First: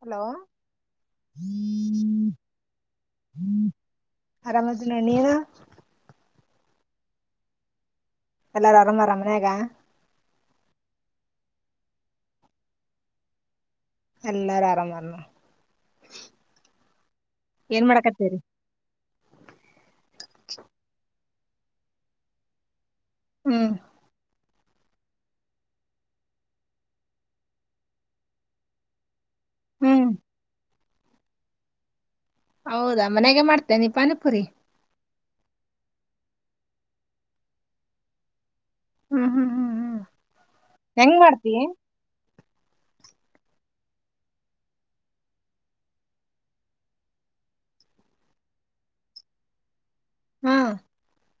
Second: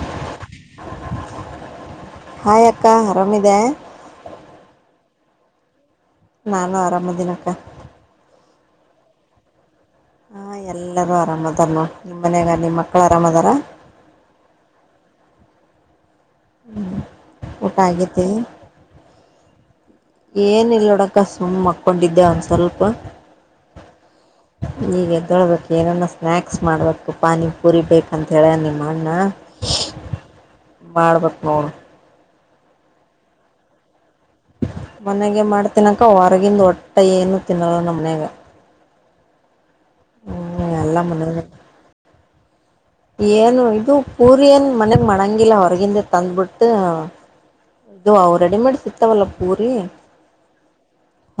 Hello? Hi ಅಕ್ಕ ಆರಾಮಿದೆ [inaudible] ಆರಾಮದಿನ ನೀನ? [inaudible] ನಾನು ಆರಾಮ ಅದಿನ ಅಕ್ಕ. [inaudible] ಎಲ್ಲಾರು ಆರಾಮ ಅದಾರ ಮನ್ಯಾಗ? [inaudible] ಹಾ ಎಲ್ಲರೂ ಆರಾಮ ಅದಾರ ನೋಡ ನಿಮ್ಮ ಮನ್ಯಾಗ ನಿಮ್ಮ ಮಕ್ಕಳು ಆರಾಮ ಅದಾರ? [inaudible] ಎಲ್ಲಾರು ಆರಾಮ ಅದಾರ ನೋಡ. [inaudible] ಹು ಊಟ ಆಗೇತಿ? [inaudible] ಏನ್ ಇಲ್ಲ ನೋಡಕ ಸುಮ್ಮ ಮಕ್ಕೊಂಡಿದ್ದೆ ಒಂದ ಸ್ವಲ್ಪ. [inaudible] ಹೂ ಈಗೆ ಎದ್ದೊಳ್ಬೇಕು ಏನಾನ ಸ್ನ್ಯಾಕ್ಸ್ ಮಾಡ್ಬೇಕು ಪಾನಿ ಪೂರಿ ಬೇಕಂತ ಹೇಳ ಯಾನ್ ನಿಮ್ಮ ಅಣ್ಣ? [inaudible] ಹ್ಮ್ ಮಾಡ್ಬೇಕ ನೋಡ. ಹೌದಾ ಮನೆಯಾಗ ಮಾಡತಿ ನೀ ಪಾನಿಪುರಿ? ಮನೆಗೆ ಮಾಡತಿ ನೀ ಅಕ್ಕ ಹೊರಗಿಂದ ಒಟ್ಟ ಏನು ತಿನ್ನಲ್ಲ ನಮ್ಮ ಮನ್ಯಾಗ. [inaudible] ಹು ಹು ಹು ಹೂ ಎಲ್ಲಾ ಮನ್ಯಾನಂದ. [inaudible] ಏನು ಇದು ಪೂರಿ ಏನ್ ಮನೆಗ್ ಮಾಡಂಗಿಲ್ಲ ಹೊರಗಿಂದ ತಂದ್ಬಿಟ್ಟ. [inaudible] ಇದು ಅವು ರೆಡಿ ಮೇಡ ಸಿಗತಾವಲ್ಲ ಪೂರಿ? [inaudible] ಹಾ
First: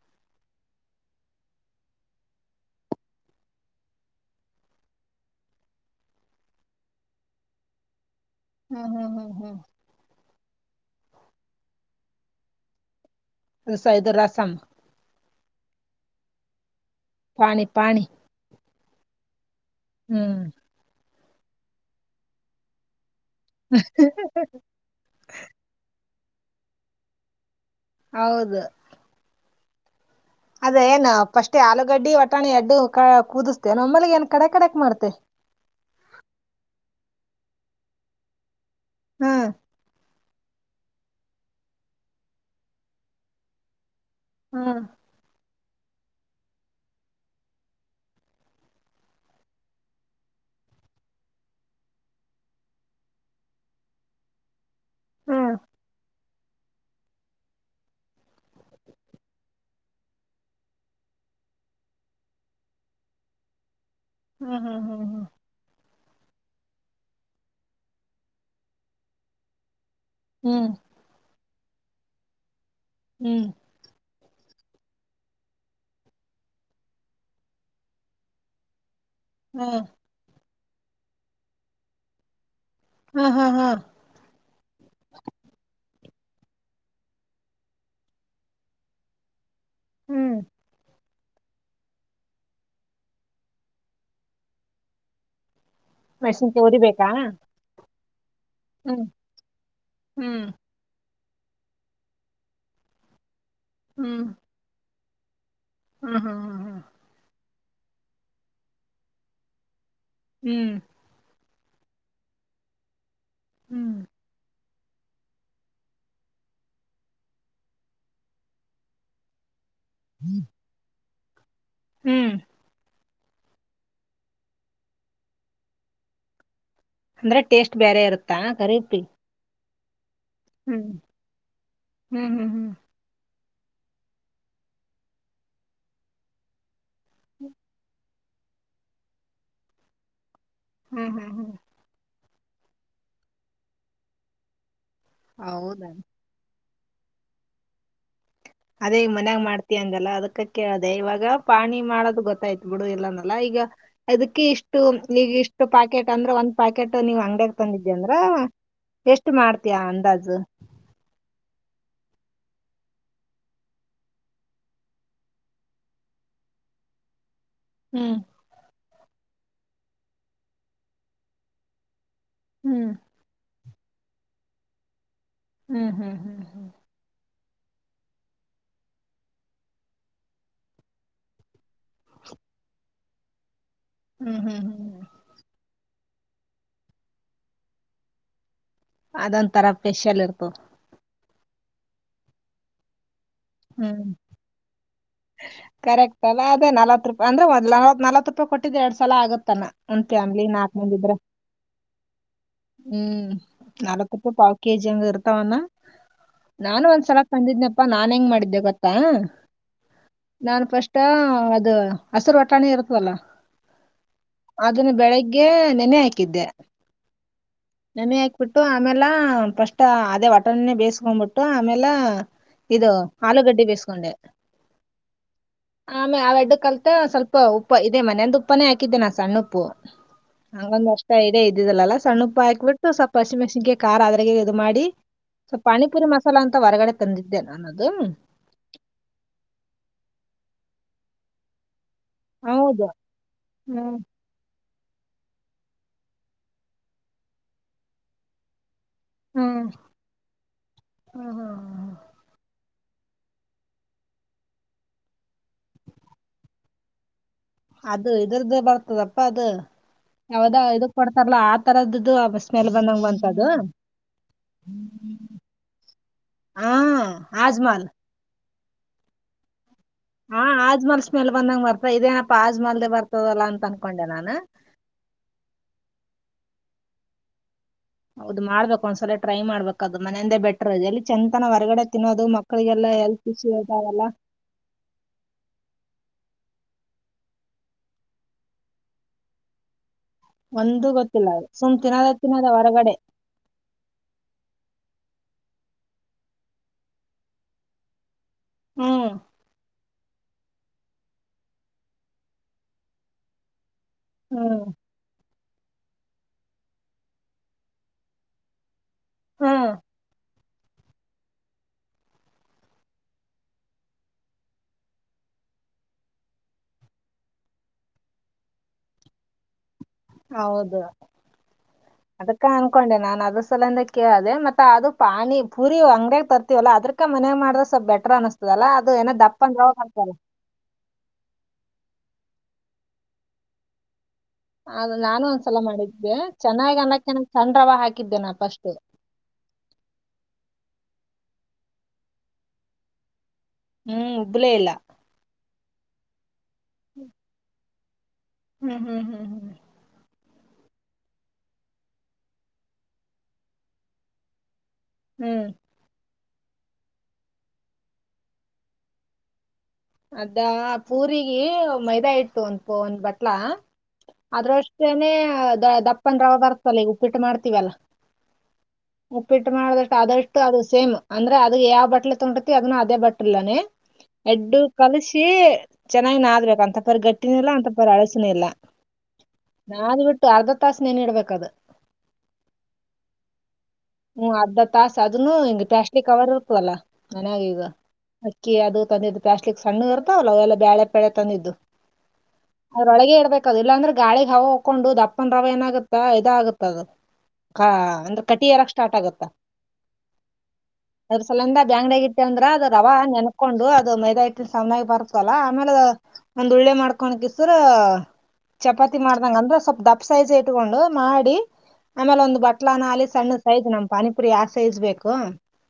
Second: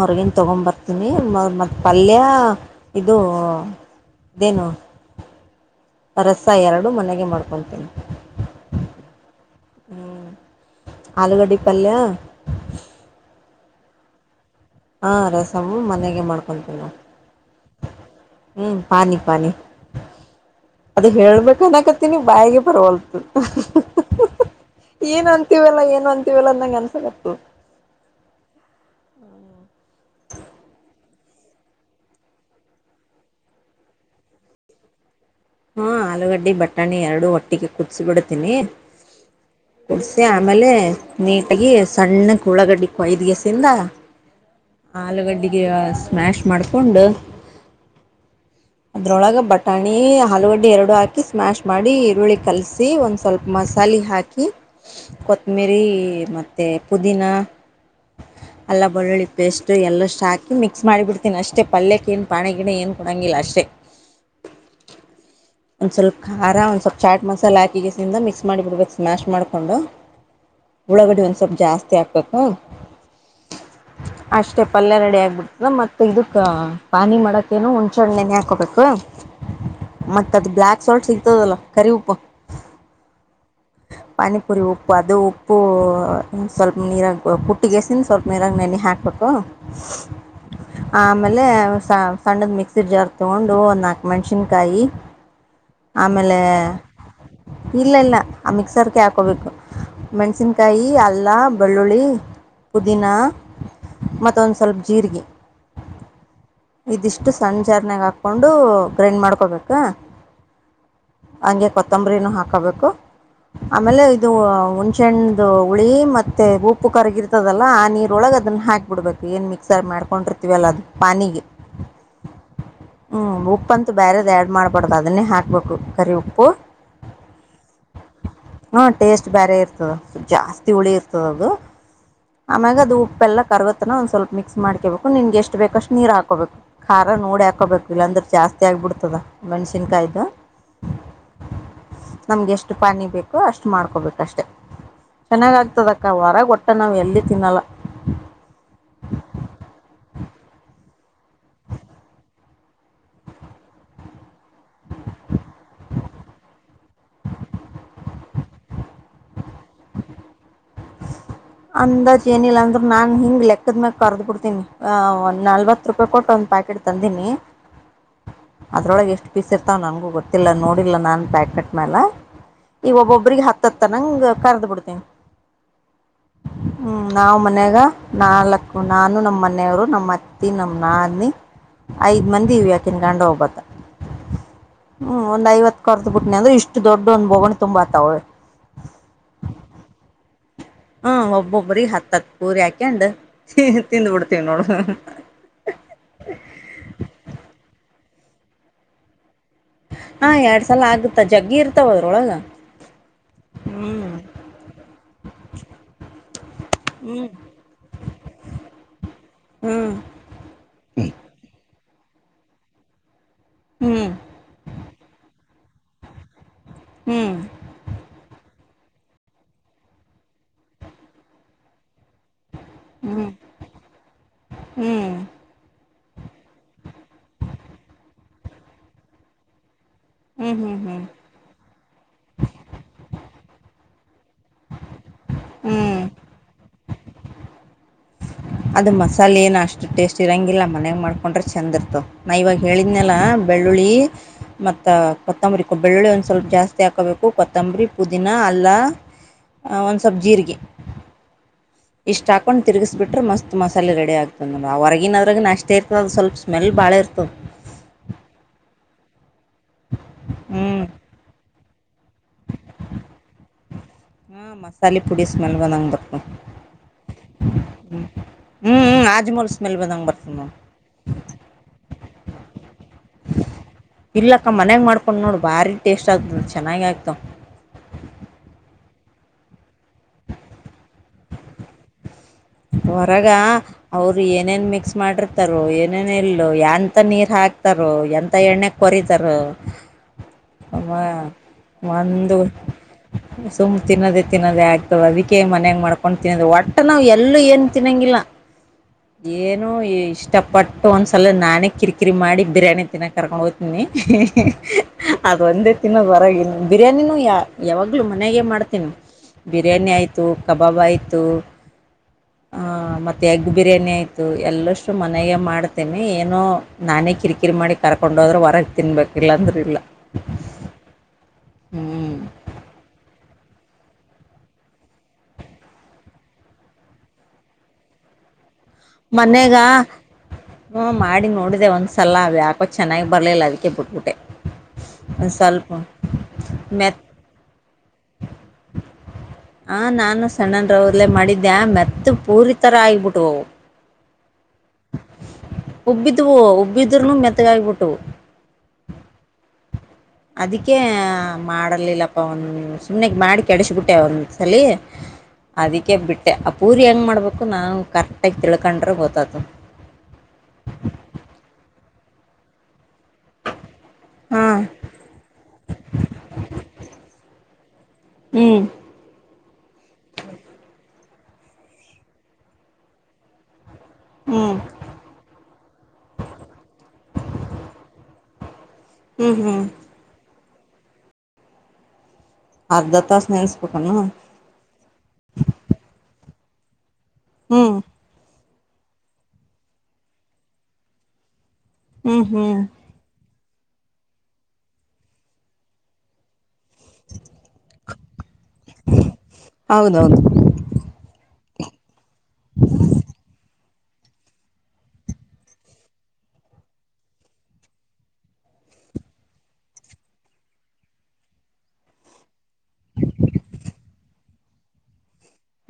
ಹೊರಗಿಂದ ತಗೊಂದ ಬರ್ತೀನಿ ಮ ಮತ್ತ ಪಲ್ಯ ಇದು [inaudible] ದೀನು ರಸಾ ಎರಡು ಮನೆಗೆ ಮಾಡ್ಕೊತೀನಿ. [inaudible] ಹು ಹು ಹು ಹೂ ಆಲೂಗಡ್ಡಿ ಪಲ್ಯ? [inaudible] ರಸಾ ಇದು ರಸಂ. ಹಾ ರಸಮ್ಮ ಮನೆಗೆ ಮಾಡ್ಕೊತೀವಿ ನಾವ [inaudible] ಪಾನೀ ಪಾನೀ ಹ್ಮ್ ಪಾನಿ ಪಾನಿ ಹ್ಮ್ ಅದ ಹೇಳ್ಬೇಕನ್ಕತ್ತನಿ ಬಾಯಿಗೆ ಪರವಲ್ತ ಹ ಏನ್ ಅಂತಿವವಲ್ಲಾ ಏನ್ ಅಂತಿವವಲ್ಲ ಅಂದಗೆ ಅನ್ಸಾಗತ್ತು ಹೌದು ಹ್ಮ ಅದ ಏನ್ ಪಫಸ್ಟ್ೇ ಆಲೂಗಡ್ಡಿ ಒಟಾಣಿ ಅಡ್ಡು ಕ ಕುದಿಸ್ತೆ ನಮ್ಮಲ್ಲಿ ಏನ್ ಕಡೆ ಕಡೆಕ್ ಮಾಡ್ತೆ ಹ್ಮ ಆಲೂಗಡ್ಡೆ ಬಟಾಣಿ ಎರಡು ಒಟ್ಟಿಗೆ ಕುದಸ ಬಿಿಡ್ತೀನಿ ಹ್ಮ ಕುಡಿಸಿ ಆಮೇಲೆ ನೀಟಾಗಿ ಸಣ್ಣ ಉಳ್ಳಾಗಡ್ಡಿ ಕೊಐದು ಗಸಿಂದ ಹ್ಮ್ ಆಲೂಗಡ್ಡಿಗೆ ಸ್ಮ್ಯಾಶ್ ಮಾಡ್ಕೊಂಡು [inaudible] ಅದ್ರೊಳಗ ಬಟಾಣಿ ಆಲೂಗಡ್ಡೆ ಎರಡು ಹಾಕಿ ಸ್ಮ್ಯಾಶ್ ಮಾಡಿ ಈರುಳ್ಳಿ ಕಲಸಿ ಒಂದ್ ಸ್ವಲ್ಪ ಮಸಾಲೆ ಹಾಕಿ ಹ್ಮ್ ಕೊತ್ತಂಬಿರಿ ಮತ್ತೆ ಪುದೀನಾ ಎಲ್ಲ ಬಳ್ಳಳ್ಳಿ ಪೇಸ್ಟು ಎಲ್ಲಷ್ಟು ಹಾಕಿ ಮಿಕ್ಸ್ ಮಾಡಿಬಿಡ್ತೀನಿ ಅಷ್ಟೇ ಪಲ್ಯಕ್ಕ ಏನು ಪಾಣ ಗಿಡ ಏನು ಕೊಡೋಂಗಿಲ್ಲ ಅಷ್ಟೇ ಹಾ ಹಾ ಹಾ ಹಾ ಒಂದು ಸ್ವಲ್ಪ ಖಾರ ಒಂದು ಸ್ವಲ್ಪ ಚಾಟ್ ಮಸಾಲೆ ಹಾಕಿಗೆಸಿಂದ ಮಿಕ್ಸ್ ಮಾಡಿ ಬಿಡ್ಬೇಕು ಸ್ಮ್ಯಾಶ್ ಮಾಡ್ಿಕೊಂಡು ಹ್ಮ್ ಉಳ್ಳಗಡೆ ಒಂದು ಸ್ವಲ್ಪ ಜಾಸ್ತಿ ಹಾಬೇಕಾ ಹ್ಮ್ ಅಷ್ಟೇ ಪಲ್ಯ ರೆಡಿ ಆಗ್ಬಿಡ್ತದ ಮತ್ತು ಇದಕ್ಕೆ ಪಾನಿ ಮಾಡೋಕ್ಕೇನು ಹುಣ್ಚ್ಣೆನೇ ಹಾಕೋಬೇಕು ಹ್ಮ ಮತ್ತ ಅದ್ ಬ್ಲ್ಯಾಕ್ ಸಾಲ್ಟ್ ಸಿಗ್ತದಲ್ಲ ಕರಿ ಉಪ್ಪು ಹಾ ಹಾ ಹಾ ಪಾನಿಪುರಿ ಉಪ್ಪು ಅದು ಉಪ್ಪು ಸ್ವಲ್ಪ ನೀರಾಗ ಕುಟ್ಟಿಗೆಸಿನ ಸ್ವಲ್ಪ ನೀರಾಗ ನೆನೆ ಹಾಕಬೇಕು ಹ್ಮ್ ಆಮೇಲೆ ಸ ಸಣ್ಣದ ಮಿಕ್ಸಿರ್ ಜಾರ್ ತೊಗೊಂಡು ಒಂದು ನಾಲ್ಕು ಮೆಣಸಿನ್ಕಾಯಿ ಆಮೇಲೆ ಮೆಣಸಿನ್ಕಾಯಿ ಉರಿಬೇಕಾ ಇಲ್ಲ ಇಲ್ಲ ಆ ಮಿಕ್ಸರ್ಗೆ ಹ್ಮ್ ಹಾಕೋಬೇಕು ಹ್ಮ್ ಮೆಣ್ಸಿನ್ಕಾಯಿ ಅಲ್ಲ ಬೆಳ್ಳುಳ್ಳಿ ಪುದೀನ ಮತ್ತೊಂದು ಸ್ವಲ್ಪ ಜೀರಿಗೆ ಹಾ ಹಾ ಹಾ ಇದಿಷ್ಟು ಸಣ್ಣಜಾರಣ್ಯಾಗ ಹಾಕೊಂಡು ಗ್ರೈಂಡ್ ಮಾಡ್ಕೊಬೇಕ ಹ್ಮ್ ಹಂಗೆ ಕೊತ್ತಂಬರಿನ ಹಾಕೋಬೇಕು ಹ್ಮ್ ಆಮೇಲೆ ಇದು ಹುಣಸೇ ಹುಳಿ ಮತ್ತೆ ಉಪ್ಪು ಕರಗಿರ್ತದಲ್ಲ ಆ ನೀರೊಳಗೆ ಅದನ್ನ ಹಾಕ ಹಬ ಬಿಡ್ಬೇಕು ಏನ್ ಮಿಕ್ಸರ್ ಮಾಡ್ಕೊಂಡಿರ್ತವಲ್ಲ ಅದು ಪಾನಿಗೆ ಹ್ಮ್ ಹ್ಞೂ ಉಪ್ಪಂತೂ ಬೇರೆದು ಆ್ಯಡ್ ಮಾಡಬೊಡ್ದು ಅದನ್ನೇ ಹಾಕ್ಬೇಕು ಕರಿ ಉಪ್ಪು. ಅಂದ್ರೆ ಟೇಸ್ಟ್ ಬೇರೆ ಇರುತ್ತಾ ಹ್ಞೂ ಕರಿಪಿ. ಟೇಸ್ಟ್ ಬೇರೆ ಇರ್ತದೆ ಜಾಸ್ತಿ ಹ್ಮ್ ಹುಳಿ ಇರ್ತದ ಅದು ಹ್ಮ್ ಹ್ಮ್ ಹ್ಮ್ ಆಮ್ಯಾಗ ಅದು ಉಪ್ಪೆಲ್ಲ ಕರಗ. ನ ಒಂದ ಸ್ವಲ್ಪ ಮಿಕ್ಸ್ ಮಾಡಕಬೇಕು ನಿನ್ಗೆ ಎಷ್ಟ ಬೇಕಷ್ಟು ನೀರು ಹಾಕೋಬೇಕು. ಖಾರ ನೋಡಿ ಹಾಕೋಬೇಕು ಇಲ್ಲಾಂದ್ರೆ ಜಾಸ್ತಿ ಆಗ್ಬಿಡ್ತದ ಮೆಣ್ಸಿನ್ಕಾಯ್ದು ಹ್ಮ್ ಹ್ಮ್ ಹ್ಮ್ ನಮ್ಗೆ ಎಷ್ಟು ಪಾನಿ ಬೇಕೋ ಅಷ್ಟು ಮಾಡ್ಕೋಬೇಕಷ್ಟೆ ಹೌದಾ ಚೆನ್ನಾಗ್ತದ ಅಕ್ಕ ಹೊರಗ ಒಟ್ಟ ನಾವು ಎಲ್ಲಿ ತಿನ್ನಲ್ಲ ಅದೇ ಈಗ ಮನ್ಯಾಗ ಮಾಡ್ತಯ ಅಂದಲ್ಲಾ ಅದಕ್ಕ ಕೇಳ ಅದೆೇ ಇವಾಗ ಪಾನಿ ಮಾಡೋದು ಗೊತ್ತಾಯ್ತು ಬಿಡು ಇಲ್ಲಂದಲ್ಲ ಈಗ ಅದಕ್ಕೆ ಇಷ್ಟು ನೀಗ ಇಷ್ಟು ಪಾಕೆಟ್ ಅಂದ್ರ ಒಂದ್ ಪಾಕೆಟ್ ನೀವ್ ಅಂಗಡ್ಯಾಗ್ ತಂದಿದ್ದಿ ಅಂದ್ರ ಎಷ್ಟು ಮಾಡ್ತೀಯ ಅಂದಾಜು [inaudible] ಅಂದಾಜ್ಏನಿಲ್ಲ ಅಂದ್ರರು ನಾನ್ ಹಿಂಗ್ ಲೆಕ್ಕದ ಮ್ಯಕ್ ಕರ್ದ್ ಬಿಡ್ತನಿ ಅ ಒಂದ್ ನಲ್ವತ್ ರೂಪಾಯಿ ಕೊಟ್ಟ ಒಂದ್ ಪ್ಯಾಕೆಟ್ ತಂದಿನಿ ಹ್ಮ್ ಅದರೊಳಗೆ ಎಷ್ಟು ಪೀಸ್ ಇರ್ತಾವೆ ನನಗೂ ಗೊತ್ತಿಲ್ಲ ನೋಡಿಲ್ಲ ನಾನು ಪ್ಯಾಕೆಟ್ ಮೇಲೆ ಹ್ಮ್ ಈಗ ಒಬ್ಬೊಬ್ರಿಗೆ ಹತ್ತತ್ತ ತನಂಗ ಕರ್ದ ಬಿಡ್ತೆೇನೆ ಹ್ಮ್ ಹ್ಮ್ ಹ್ಮ್ ಹ್ಮ್ ನಾವ್ ಮನ್ಯಾಗ ನಾಲ್ಕ್ಕು ನಾನು ನಮ್ಮ ಮನೆಯವರು ನಮ್ಮ್ ಅತ್ತಿ ನಮ್ ನಾದಿನಿ ಐದ್ ಮಂದಿ ಇವೆ ಆಕಿ ಗಂಡ ಒಬತ್ತ ಹ್ಮ್ ಹ್ಮ್ ಹ್ಮ್ ಹ್ಮ್ ಹ್ಮ್ ಒಂದ್ಐವತ್ತು ಕರ್ದ ಬ ಬಿಟ್ನಿ ಅ್ರ ಇಷ್ಟು ದೊಡ್ಡ ಒಂದ ಬೋಗೋ್ ತುಂಬಾತಾವಳೆ. ಅದೊಂ ತರ ಪಪೆಷಲ್ ಇರ್ತ. ಹ್ಮ ಒಬ್ಬೊಬ್ರ ಹತ್ತ್ ಪೂರಿ ಹಾಕಂಡ್ ತಿಂದ್ ಬಿಡ್ತೇವಿ ನೋಡು ಕರೆಕ್ಟ್ ಅಲ್ಲ ಅೇ ನಲ್ತ್ ರೂಪಾಯಿ ಅಂದ್ರೆ ಒ್ ನ ನಲ್ವತ್ ರೂಪಾಯಿ ಕೊಟ್ಟಿದ್ರೆ ಎರಡ್ ಸಲ ಆಗತ್ತಲ್ಲ ಒಂದ್ ಫ್ಯಾಮಿಲಿ ನಾಕನಂದಿದ್ರ ತೊಳಗ ಹ್ಮ್ ನಾಕ ರೂಪಾಯಿ ಪಾವ ಕೆಜಿ ಅಂಗ ಇತಾವಣ ನಾನು ಹ್ಮ್ ಒಂದ್ಸಲ ತಂದಿದನಪ್ಪಾ ನಾ ಹೆಂಗ್ ಮಾಡಿದ್ದೆ ಗೊತ್ತಾ ಹ್ಮ್ ನಾನ್ ಫಸ್ಟ್ ಅದು ಹಸಿರು ಒಟ್ಟಾಣಿ ಇರುತವಲ್ಲ ಹ್ಮ್ ಅದನ್ನ ಬೆಳಗ್ಗೆ ನೆನೆ ಹಾಕಿದ್ದೆ ಹ್ಮ್ ನನೆ ಹಾಕ್ಬಿಟ್ಟು ಆಮೇಲೆ ಫಸ್ಟ್ ಅದೇ ಒಟಣೇ ಬೇಯಸ್ಕೊ್ಬಿಟ್ಟು ಆಮೇಲೆ ಇದು ಹ್ಮ್ ಹ್ಮ್ ಆಲೂಗಡ್ಡಿ ಬೇಿಸಕೊಂಡೆ ಆಮೇ ಆ ವಡ್ಡ ಕಲ್ತ ಸ್ವಲ್ಪ ಉಪ್ಪ ಇದೆ ಮನೆಯಂದ ಉಪ್ಪಾನೇ ಹಾಕಿದ್ದೆ ನಾ ಸಣ್ಣ ಉಪ್ಪು ಹ್ಮ್ ಹ್ಮ್ ಹಂಗೊಂದ್ ಹ್ಮ್ ಅಷ್ಟ ಎಡ ಇದ್ದಿದಲ್ಲಲ್ಲಾ ಸಣ್ಣ ಉಪ್ಪ ಹಾಕ್ಬಿಟ್ಟು ಸ್ವಲ್ಪ ಹಸಿ ಮೆಣಸಿಿಗೆ ಾರ ಅದ್ರಾಗ ಇದು ಮಾಡಿ ಸ್ವಲ್ ಹ್ಮ್ ಪಿಪುರಿ ಮಸಾಲಾ ಅಂತ ಹೊರಗಡೆ ತಂದಿದ್ದೆ ಅನ್ನೋದು ಅದು ಮಸಾಲೆ ಏನು ಅಷ್ಟು ಟೇಸ್ಟ್ ಇರಂಗಿಲ್ಲ ಮನೆಯಾಗ ಮಾಡ್ಕೊಂಡ್ರೆ ಚಂದ ಇರ್ತವೆ ನಾ ಇವಾಗ ಹೌದು ಹೇಳಿದ್ನೆೆಲ್ಲ ಬೆಳ್ಳುಳ್ಳಿ ಹ್ಮ್ ಮತ್ತು ಕೊತ್ತಂಬರಿ ಕೊ ಬೆಳ್ಳುಳ್ಳಿ ಒಂದು ಸ್ವಲ್ಪ ಜಾಸ್ತಿ ಹಾಕೋಬೇಕು ಕೊತ್ತಂಬರಿ ಪುದೀನ ಅಲ್ಲ ಹ್ಮ್ ಒಂದ್ಸಬ್ ಜೀರಿಗೆ ಹ್ಮ್ ಹ್ಮ್ ಇಷ್ಟ ಹಾಕೊಂಡ್ ತಿರುಗಿಸಬಿಟ್ರೆ ಮಸ್ತ್ ಹಷ್ಟ ಮಸಾಲ ರೆಡಿ ಆಗ್ತದೆ ನಮಡಿ ಆ ಹೊರಗಿನ ಅದ್ರೆ ಅಷ್ಟ ಇರ್ತದೆ ಅದು ಸ್ವಲ್ಪ ಸ್ಮೆಲ್ ಭಾಳ ಇರ್ತದೆ ಅದು ಇದ್ರದ್ದ ಬರ್ತದಪ್ಪ ಅದು ಯಾವದ ಹ್ಮ್ ಇದ ಕೊಡ್ತಾರಲ್ಲ ಆ ತರದು ಬಸ್ ಮೇಲೆ ಬಂದಂಗ ಬಂತದು ಹಾ ಮಸಾಲೆ ಪುಡಿ ಸ್ಮೆಲ್ ಬಂದಂಗ್ ಬರ್ತದ ಹ್ಮ ಆಜಮಲ್ ಹ್ಮ್ ಹ್ಮ್ ಹ್ಮ್ ಆಜ್ಮೂಲ್ ಸ್ಮೆಲ್ ಬದಂಗಗೆ ಬರ್ತ ಹಾ ಆಜ್ಮಲ್ ಸ್ಮೆಲ್ ಬಂದಂಗ ಬರ್ತ ಇದೇನಪ್ಪಾ ಆಜ್ಮಲ್ದ ಬರ್ತದಲ್ಲಾ ಅಂತ ಅನ್ಕೊಂಡೆ ನಾನು ಕಕೊಂಡು ನೋಡು ಭಾರಿ ಟೇಸ್ಟ್ ಆಗ್ತ ಚೆನ್ನಾಗ ಆಗ್ತವ ಹೌದು ಮಾಡ್ಬೇಕು ಒಂದ್ಸಲ ಟ್ರೈ ಮಾಡ್ಬೇಕ ಅದು ಮನೆಯಂದೇ ಬೆಟರ್ ಇದೆ ಎಲ್ಲಿ ಚಂತನ ಹೊರಗಡೆ ತಿನ್ನೋದು ಮ ಹೊರಗ ಅವರು ಏನೇನ್ ಮಿಕ್ಸ್ ಮಾಡ್ರ ತಾರ ಏನೇನ ಇಲ್ಲ ಎಂತ ನೀರ್ ಹಾಕ್ತಾರ ಎಂತ ಎಣ್ಣೆ ಕೊರತಾರ ಒಂದು ಗೊತ್ತಿಲ್ಲ ಅದು ಸುಮ್ ತಿನ್ನದ ಒಂದು ತಿನ್ನದ್ ಹೊರಗಡೆ ಸುಮ್ ತಿನ್ನದೇ ತಿನ್ನೋದೇ ಆಗ್ತವೆ ಅದಕ್ಕೆ ಮನ್ಯಾಗ್ ಮಾಡ್ಕೊಂಡು ತಿನ್ನೋದ್ ಒಟ್ಟೆ ನಾವು ಎ ಅಲ್ಲೂ ಏನು ತಿನ್ನಂಗಿಲ್ಲ ಹ್ಮ್ ಏನೋ ಇ ಇಷ್ಟಪಟ್ಟು ಒಂದ್ಸಲ ನಾನೇ ಕಿರಿಕಿರಿ ಮಾಡಿ ಬಿರಿಯಾನಿ ತಿನ್ನೋಕ್ ಕರ್ಕೊಂಡು ಹೋಗ್ತೀನಿ ಇಇಇ ಹ್ಮ್ ಅದ ಒಂದೇ ತಿಿನದ್ ಹೊರಗೆ ಬಿರಿಯಾನಿನೂ ಯ ಯಾವಾಗ್ಲುೂ ಮನೆಾಗೇ ಮಾಡ್ತೀನಿ ಹ್ಮ್ ಬಿರಿಯಾನಿ ಆಯಿತು ಕಬಾಬ್ ಆಯಿತು ಹ ಮತ್ತೆ ಎಗ್ ಬಿರಿಯಾನಿ ಆಯ್ತು ಎಲ್ಲಷ್ಟು ಮನೆಗೆ ಮಾಡ್ತೇನೆಿ ಏನೋ ನಾನೇ ಕಿರಿಕಿರಿ ಮಾಡಿ ಕರ್ಕೊಂಡ ಹೋದ್ರರು ಹೊರಗೆ ತಿನ್ಬೇಕಿಲ್ಲ ಅಂದ್ರ ಇಲ್ಲ ಹೌದು ಹ್ಮ್ ಅದಕ್ಕ ಅನ್ಕೊಂಡೆ ನಾನ್ ಅದ ಸಲಂದ ಕೇಳದೆೆ ಮತ್ತ ಅದು ಪಾಣಿ ಪೂರಿ ಅಂಗಡಿಯಾಗ ತರ್ತಿವಲ್ಲ ಅದ್ರ ಅಕ್ಕ ಮನೆ ಮಾಡ್ರ ಸ್ವಲ್ ಬೆಟ್ರ ಅಿಸಸ್ತದಲ್ಲ ಅದು ಏನ ದಪ್ಪ ಮನ್ಯಾಗ ಅಂದ್ರ ಹೋಗ ಆತಲ್ಲ ಹ್ಮ ಮಾಡಿ ನೋಡಿದೆ ಒಂದ್ಸಲ ಅ ಯಾಕೋ ಚೆನ್ನಾಗಿ ಬರ್ಲಿಲ್ಲ ಅದಕ್ಕೆ ಬಿಟ್ಬಿಟ್ಟೆ ಅ ನಾನು ಒಂದ್ ಒಂದ್ಸಲ ಸ್ವಲ್ಪ ಮಾಡಿದ್ದೆ ಚೆನ್ನಾಗ್ ಮೆತ್ ಅನ್ನಕ್ಕೆ ನ ಸಣ್ ರವ ಹಾಕಿದ್ದೇನಾ ಫಸ್ಟ್ ಆ ನಾನು ಸಣ್ಣನ್ರವ್ರಲೆೇ ಮಾಡಿದ್ದೆ ಆ ಮೆತ್ತ ಪೂರಿ ತರ ಆಗಿಬಿಟ್ುವವು ಹ್ಮ್ ಹ ಒಬ್ಳೇ ಇಲ್ಲ ಉಬ್ಬಿದವು ಉಬ್ಬಿದ್ರನು ಮೆತ್ತಗಾಗಿ್ಬಿಟ್ಟು ಹ್ಮ್ ಹ್ಮ್ ಹ್ಮ್ ಹ್ಮ್ ಅದಕ್ಕೆೇ ಮಾಡಲಿಲ್ಲಪ್ಪ ಒನ್ ಸುಮ್ನೆಗ್ ಮಾಡಿ ಕೆಡಸಬಿಟ್ಟೆ ಒಂದ್ ಸಲ ಹ್ಮ್ ಅದಕ್ಕೆ ಬಿಟ್ಟೆ ಆ ಪೂರಿ ಹೆಂಗ್ ಮಾಡ್ಬೇಕು ನಾನು ಕರೆಕ್ಟಾಗಿ ತಿಳ್ಕೊಂಡ್ರೆ ಗೊತ್ತಾತು ಅದಾ ಪೂರಿಗೆ ಮೈದಾ ಇಟ್ಟು ಒಂದ ಒಂದ್ ಬಟ್ಲಾ ಹಾಂ ಅದ್ರಷ್ಟೇನೆೇ ದ ದಪ್ಪನ್ ರವ ಬರ್ತಲ್ಲ ಈಗ ಉಪ್ಪಿಟ್ಟು ಮಾಡ್ತೀಲ್ಲ ಹ್ಮ್ ಉಪ್ಪಿಟ್ಟು ಮಾಡದಷ್ಟು ಅದಷ್ಟು ಅದು ಸೇಮ್ ಅಂದ್ರೆ ಅದ್ ಯಾವ ಬಟ್ಲೋ ತೊಂಬಿತಿ ಅದನ್ನು ಅದೇ ಬಟ್ಲನೇ ಹ್ಞೂ ಎರಡ್ಡು ಕಲಸಿ ಚೆನ್ನಾಗಿ ನಾದಬೇಕು ಅಂತಪರ್ ಗಟ್ಟಿನಿಲ್ಲ ಅಂತಪರ ಅಳಸಿನ ಇಲ್ಲ ಹ್ಮ್ ಹ್ಮ್ ನಾದ್ಬಿಟ್ಟು ಅರ್ಧ ತಾಸ್ ನೆನ ಇಡ್ಬೇಕ ಅದು ಅರ್ಧ ತಾಸ ನೆನೆಸ್ಬೇಕನೊ ಹ್ಮ ಅರ್ಧದ ತಾಸ್ ಅದನ್ನು ಹಿಂಗ ಪ್ಲಾಸ್ಟಿಕ್ ಕವರ್ ಇರ್ತವಲ್ಲ ನನಾಗ ಈಗ ಹ್ಞೂ ಅಕ್ಕಿ ಅದು ತಂದಿದ್ದು ಪ್ಲಾಸ್ಟಿಕ್ ಸಣ್ಣು ಇರ್ತಾವಲ್ಲ ಅವೆಲ್ಲ ಬ್ಯಾಳೆಪ್ಯಾಳೆ ತಂದಿದ್ದು ಹ್ಮ್ ಹ್ಮ್ ಒಳಗೆ ಇಡ್ಬೇಕ ಅದು ಇಲ್ಲಾಂದ್ರೆ ಗಾಳಿಗೆ ಹವವು ಹಕೊಂಡು ದಪ್ಪನ್ ರವ ಏನಾಗುತ್ತಾ ಇದ ಆಗುತ್ತ ಅದು ಹಾ ಅಂದ್ರೆ ಕಟಿರಕ್ ಸ್ಟಾರ್ಟ್ ಆಗುತ್ತ ಹೌದೌದು ಅದ್ರ ಸಲಂದ ಬ್ಯಾಂಗ್ಡಗ ಅಂದ್ರ ಅದು ರವ ನನ್ಕೊಂಡು ಅದು ಮೈದ ಇಟ್ ಚೆನ್ನಾಗಿ ಬರ್ತಲ್ಲಾ ಆಮೇಲೆ ಒಂದ್ ಒಳ್ಳೆ ಮಾಡ್ಕೊ ಕಸ್ರ ಚಪಾತಿ ಮಾಡ್ದಂಗ ಅಂದ್ರ ಸ್ವಲ್ಪ ದಪ್ಪ ಸೈಜ ಇಟ್ಕೊಂಡು ಮಾಡಿ ಆಮೇಲೆ ಒಂದು ಬಟ್ಲ ನಾಲಿ ಸಣ್ಣ ಆಯ್ ನ ಪನಿಪುರಿ ಯಾವ ಸೈಜ್ ಬೇಕು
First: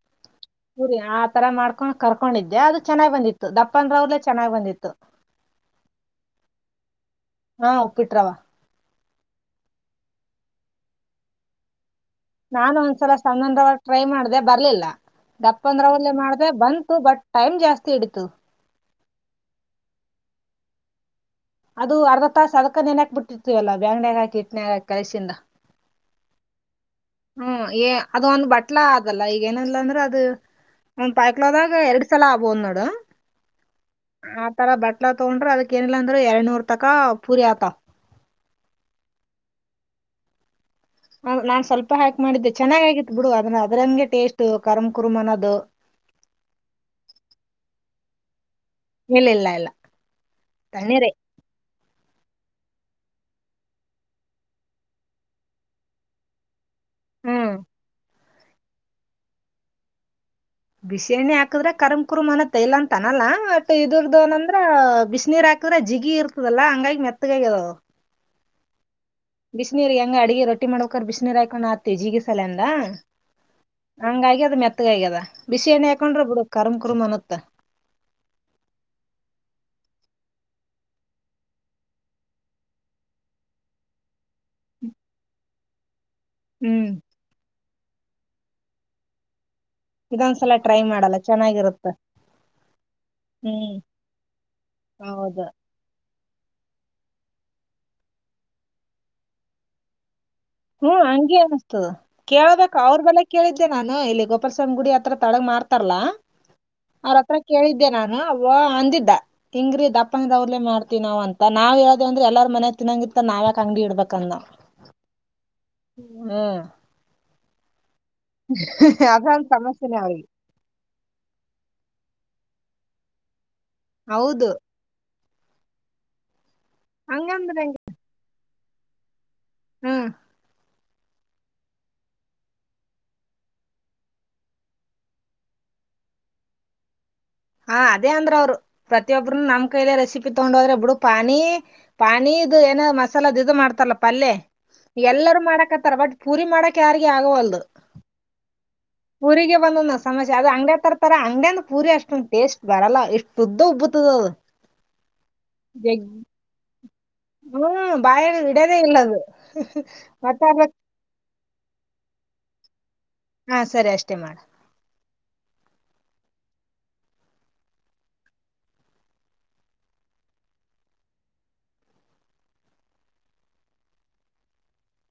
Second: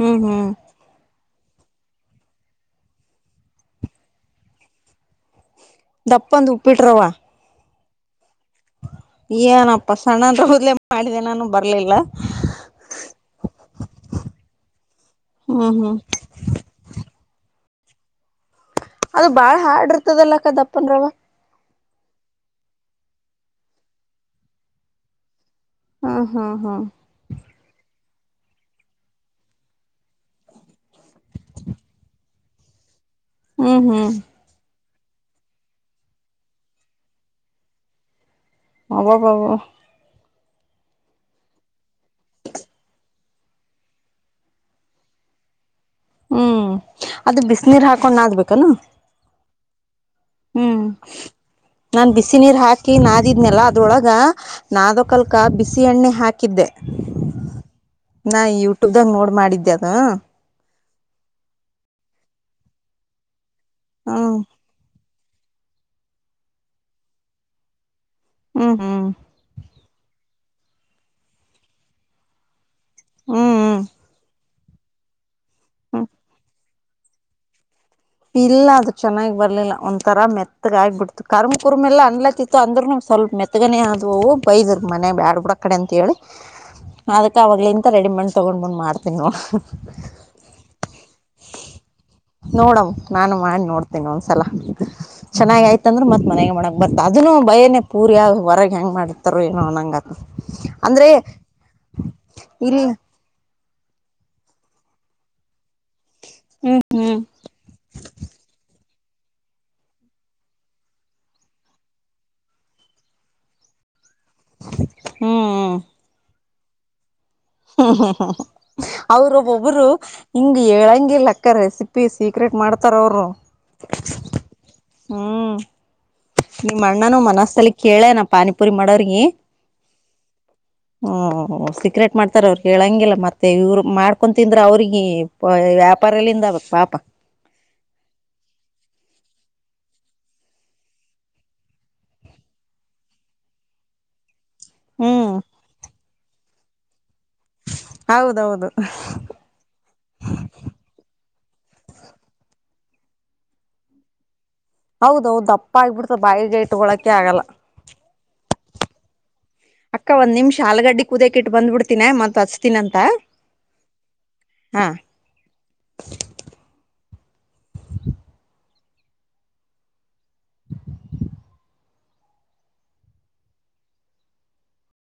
ಹ್ಮ್ ಹ್ಮ್ ಪುರಿ ಆ ತರ ಮಾಡ್ಕೊಂಡ್ ಕರ್ಕೊಂಡಿದ್ದೆ ಅದು ಚನ್ನಾಗ್ ಬಂದಿತ್ತು ದಪ್ಪಂದ್ರ ಅವ್ಲೆೇ ಚೆನ್ನಾಗ್ ಬಂದಿತ್ತು [inaudible] ದಪ್ಪಂದ ಉಪ್ಪಿಟ್ರವ. ಹಾ ಉಪ್ಪಿಟ್ರವ. ಏನಪ್ಪ ಸಣ್ಣದ ರವ್ದ್ಲೆ ಮಾಡಿದೆ ಬರ್ಲಿಲ್ಲ. ನಾನು ಒಂದ್ಸಲ ಸಣ್ಣಂದ್ರಾಗ ಟ್ರೈ ಮಾಡ್ದ ಬರ್ಲಿಲ್ಲ. ದಪ್ಪ ಹ್ಞೂ ಅಂದ್ರ ಹ್ಞೂ ಒಲ್ಲೆ ಮಾಡ. ಬಂತು ಬಟ್ ಟೈಮ್ ಜಾಸ್ತಿ ಇಡಿತದ. ಅದು ಬಾಳ್ ಹಾರ್ಡ್ ಇರ್ತದಲ್ಲ ಅಕ್ಕ ದಪ್ಪನ್ ರವ್. ಅದು ಅರ್ಧ ತಾಸ ಅದಕ್ಕ ನೆನ ಹಾಕ್ ಬಿಟ್ಟಿತಿವಲ್ಲ ಬ್ಯಾಂಗಣ್ಯ ಹಾಕಿ ಇಟ್ನಾಗ ಹಾಕಿ ಕಲ್ಸಿಂದ ಹಾ, ಹಾ, ಹಾ ಹ್ಮ ಏ ಅದ ಒಂದ ಬಟ್ಲಾ ಅದಲ್ಲ ಈಗ ಏನೀಲ್ಲ ಅಂದ್ರ ಅದು. ಒನ್ ಪಾವಕಿಂದ್ಗ ಎರಡು ಸಲ ಆಬೋದ್ ನೋಡ್. ಹ್ಮ್, ಹ್ಮ್ ಆತರ ಬಟ್ಲಾ ತಗೊಂಡ್ರೆ ಅದಕ್ಕ ಏನಿಲ್ಲ ಅಂದ್ರ ಎರಡ್ನೂರ್ ತಕ ಪೂರಿ ಆತವ್. [inaudible] ನಾನ್ ಸ್ವಲ್ಪ ಹಾಕ್ ಮಾಡಿದ್ದೆ ಚೆನ್ನಾಗ ಆಗಿತ್ ಬಿಡು ಅದ್ನ ಅದ್ರಗೆ ಟೇಸ್ಟ್ ಕರ್ಮ ಕುರುಂ ಅನ್ನೋದು. ಹ್ಮ್ ಅದು ಬಿಸಿನೀರ್ ಹಾಕೊಂಡ ನಾದ್ಬೇಕಾನು. ಇಲ್ಲಿಲ್ಲ. ಹ್ಮ್ ನಾನ್ ಬಬಿಸಿ ನೀರ್ ಹಾಕಿ ನಾದಿದ್ನೆಲ್ಲಾ ಅದ್ರೊಳ್ಗ ನಾದಕಲ್ಕ ಬಿಸಿ ಎಣ್ಣೆ ಹಾಕಿದ್ದೆ. ಹ್ಮ್. ನಾ ಯೂಟ್ಯೂಬ್ದಾಗ ನೋಡ್ ಮಾಡಿದ್ದೆ ಅದು. ಬಿಸಿ ಎಣ್ಣಿ ಹಾಕದ್ರೆ ಕರ್ಮ ಕುರುಮ್ ಅನತ್ ಇಲ್ಲ ಅಂತ ಅನಲ್ಲ ಬಟ್ ಇದರ್ದು ಹ್ಮ್ ಏಂದ್ರ ಬಿಸಿನೀರ್ ಹಾಕ ಕ್ದರೆ ಜಿಗಿ ಇರ್ತದಲ್ಲ ಹಂಗಾಗಿ ಮೆತ್ತಗ ಆಗ್ಯಾದ ಅದ್. ಹ್ಮ್, ಹ್ಮ್ ಬಿಸಿನೀರ್ ಹೆಂಗ ಅಡಿಗೆ ರೊಟ್ಟಿ ಮಾಡ್ಬೇಕ್ರ ಬಿಸಿನೀರ್ ಹಾಕೊಂಡ್ ನಾದತಿವಿ ಜೀಗಿ ಸೆಲ್ನಂದ. ಹ್ಮ್ ಹ್ಮ್ ಹಂಗಾಗಿ ಅದ್ ಮೆತ್ತಗ ಆಗ್ಯದ ಬಿಸಿ ಎಣಿ ಹ್ಮ್ ಹಾಕೊಂಡ್ರ ಬಿಡ ಕರ್ಮ್ ಕುರ್ಮ್ ಅನತ್ತ. ಇಲ್ಲ ಅದು ಚೆನ್ನಾಗಿ ಬರ್ಲಿಲ್ಲ ಒಂಥರ ಮೆತ್ತಗಾಗಿ ಬಿಡ್ತ. ಕರ್ಮ್ ಕುರ್ಮ ಎಲ್ಲ ಅನ್ಲತಿತ್ತು ಅಂದ್ರರುನು ಸ್ವಲ್ಪ ಮೆತ್ಗನೆೇ ಆದವು ಅವು ಬೈದ್ರ ಮನೆಗ್ ಬ್ಯಾಡ್ ಬಿಡ ಅಕಡಿ ಅಂತ ಹೇಳಿ. ಹ್ಮ್, ಅದಕ್ಕೆ ಅವ್ಗಲಿಂತ್ ರೆಡಿಮೇಟ ತೊಗೊಂಡ್ ಬಂದ ಮಾಡ್ತೀನಿ ನೋಡ್. ಇದೊಂದ್ಸಲ ಟ್ರೈ ಮಾಡಲ್ಲ ಚೆನ್ನಾಗಿರುತ್ತ. ನೋಡಮ್ ನಾನು ಮಾಡಿ ನೋಡ್ತೇನೀ ಒಂದ್ಸಲ ಹೌದ ಚೆನ್ನ ಆಯ್ತಂದ್ರ ಮತ್ ಮನೆಗೆ ಮಾಡಕ್ ಬರ್ತ ಅದನು ಭಯನೆ ಪೂರಿಯ ಹೊರಗ್ಗೆ ಹೆಂಗ ಮಾಡ್ತಾರ ಏನೋ ನಂಗ ಹ್ಮ ಹಂಗೆ ಅನಿಸ್ತದ ಕೇಳಬೇಕ. ಇಲ್ಲಿ ಅವ್ರ ಬಲ್ಲೆ, ಕೇಳಿದ್ದೆ ನಾನು ಇಲ್ಲಿ ಗೋಪಾಲಸ್ವಾಮಿ ಗುಡಿ ಹತ್ರ ತಳಗ ಮಾರ್ಥಾರಲ್ಲ. ಹ್ಮ್ ಹ್ಮ್ ಅವ್ರತ್ರ, ಕೇಳಿದ್ದೆ ನಾನು ಅವ ಅಂದಿದ್ದ. ಹಿಂಗ್ರೀ ದಪ್ಪಾಂಗವ್ರಲೇ ಮಾಡ್ತಿ ನಾವ ಅಂತ ನಾವ್ ಹೇಳೋದೇ ಅ್ರ ಎಲ್ಲಾರ ಮನ ತಿನ್ನಂಗಿತ್ತ ನಾವ್ಯಾಕ್ ಅಂಗಡಿ ಇಡಬೇಕಂದ ಅವ್. ಹ್ಮ್, ಹ್ಮ್ [inaudible] ಹ್ಮ್ ಹ್ಮ್ ಹ್ಮ್ ಅವರು ಅದೊಂದ್ ಒಬ್ಬೊಬ್ರು, ಸಮಸ್ಯೆನೆ ಅವ್ರಿಗೆ ಹಿಂಗೆ ಏಳಂಗಿಲ್ಲ ಅಕ್ಕರೆ ರೆಸಿಪಿ ಸೀಕ್ರೆಟ್ ಮಾಡ್ತಾರ ಅವರು. ಹೌದು, ಹ್ಮ್ ನಿಮ್ಮ ಅಣ್ಣನೂ ಹಂಗಂದ್ರ ಮನರ್ಸ್ಸಲ್ಲಿ ಕೇಳೇನ ಪಾನಿಪುರಿ ಮಾಡವ್ರಗಿ. ಹ್ಮ್. ಹ್ಮ ಸೀಕ್ರೆಟ್ ಮಾಡ್ತಾರ ಅವ್ರ ಹೇಳಂಗಿಲ್ಲ ಮತ್ತೆ ಇವ್ರು ಮಾಡ್ಕೊ ತಿಂದ್ರ. ಅವ್ರಿಗೆ, ವ್ಯಾಪಾರ ಎಲ್ಲಿಂದ ಆಗ್ಬೇಕ ಪಾಪ. ಹಾ ಅದೇ ಅಂದ್ರ ಅವ್ರು ಪ್ರತಿಯೊಬ್ಬ್ರೂ ನಮ್ ಕೈಯಲೆ ರೆಸಿಪಿ ತಗೊಂಡ ಹೋದ್ರೆ ಒಬ್ಬಡು ಪಾನಿ ಪಾನಿ ಇದು ಏನ ಮಸಾಲದು ಇದು ಮಾಡ್ತಾರ ಪಲ್ಯ ಹ್ಮ್ ಎಲ್ಲರೂ ಮಾಡಕ್ತ್ತಾರ ಬಟ್ ಪೂರಿ ಮಾಡಕ್ ಯಾರಿಗ ಆಗೋ ಅಲ್ದು ಹೌದೌದು ಪೂರಿಗೆ ಬಂದ ಸಮಸ್ಯ ಅದು ಅಂಗಡ್ಯ ತರತರ ಅಂಗಡ್ಯಾನ ಪೂರಿ ಅಷ್ಟ ಉಂ ಟೇಸ್ಟ್ ಬರಲ್ಲ ಇಷ್ಟು ಉದ್ದ ಉಬ್ಬತದ ಅದು ಹೌದೌದು ದಪ್ಪ ಜಗ್ಗಿ ಆಗ್ಬಿಡ್ತ ಬಾಯಿಗೆ ಇಟ್ಕೊಳಕೆ ಆಗಲ್ಲ ಹ್ಮ್ ಬಾಯ ಇಡದೇ ಇಲ್ಲದು ಅಕ್ಕ ಒಂದ್ ನಿಮಿಷ ಆಲಗಡ್ಡಿ ಕೂುದಕ ಇಟ್ಟ ಬಂದಬ ಬಿಡ್ತಿನನೆ ಮತ್ ಹಚ್ತೀಿನ ಅಂತ ಹಾ ಸರಿ ಅಷ್ಟೇ ಮಾಡ ಹಾ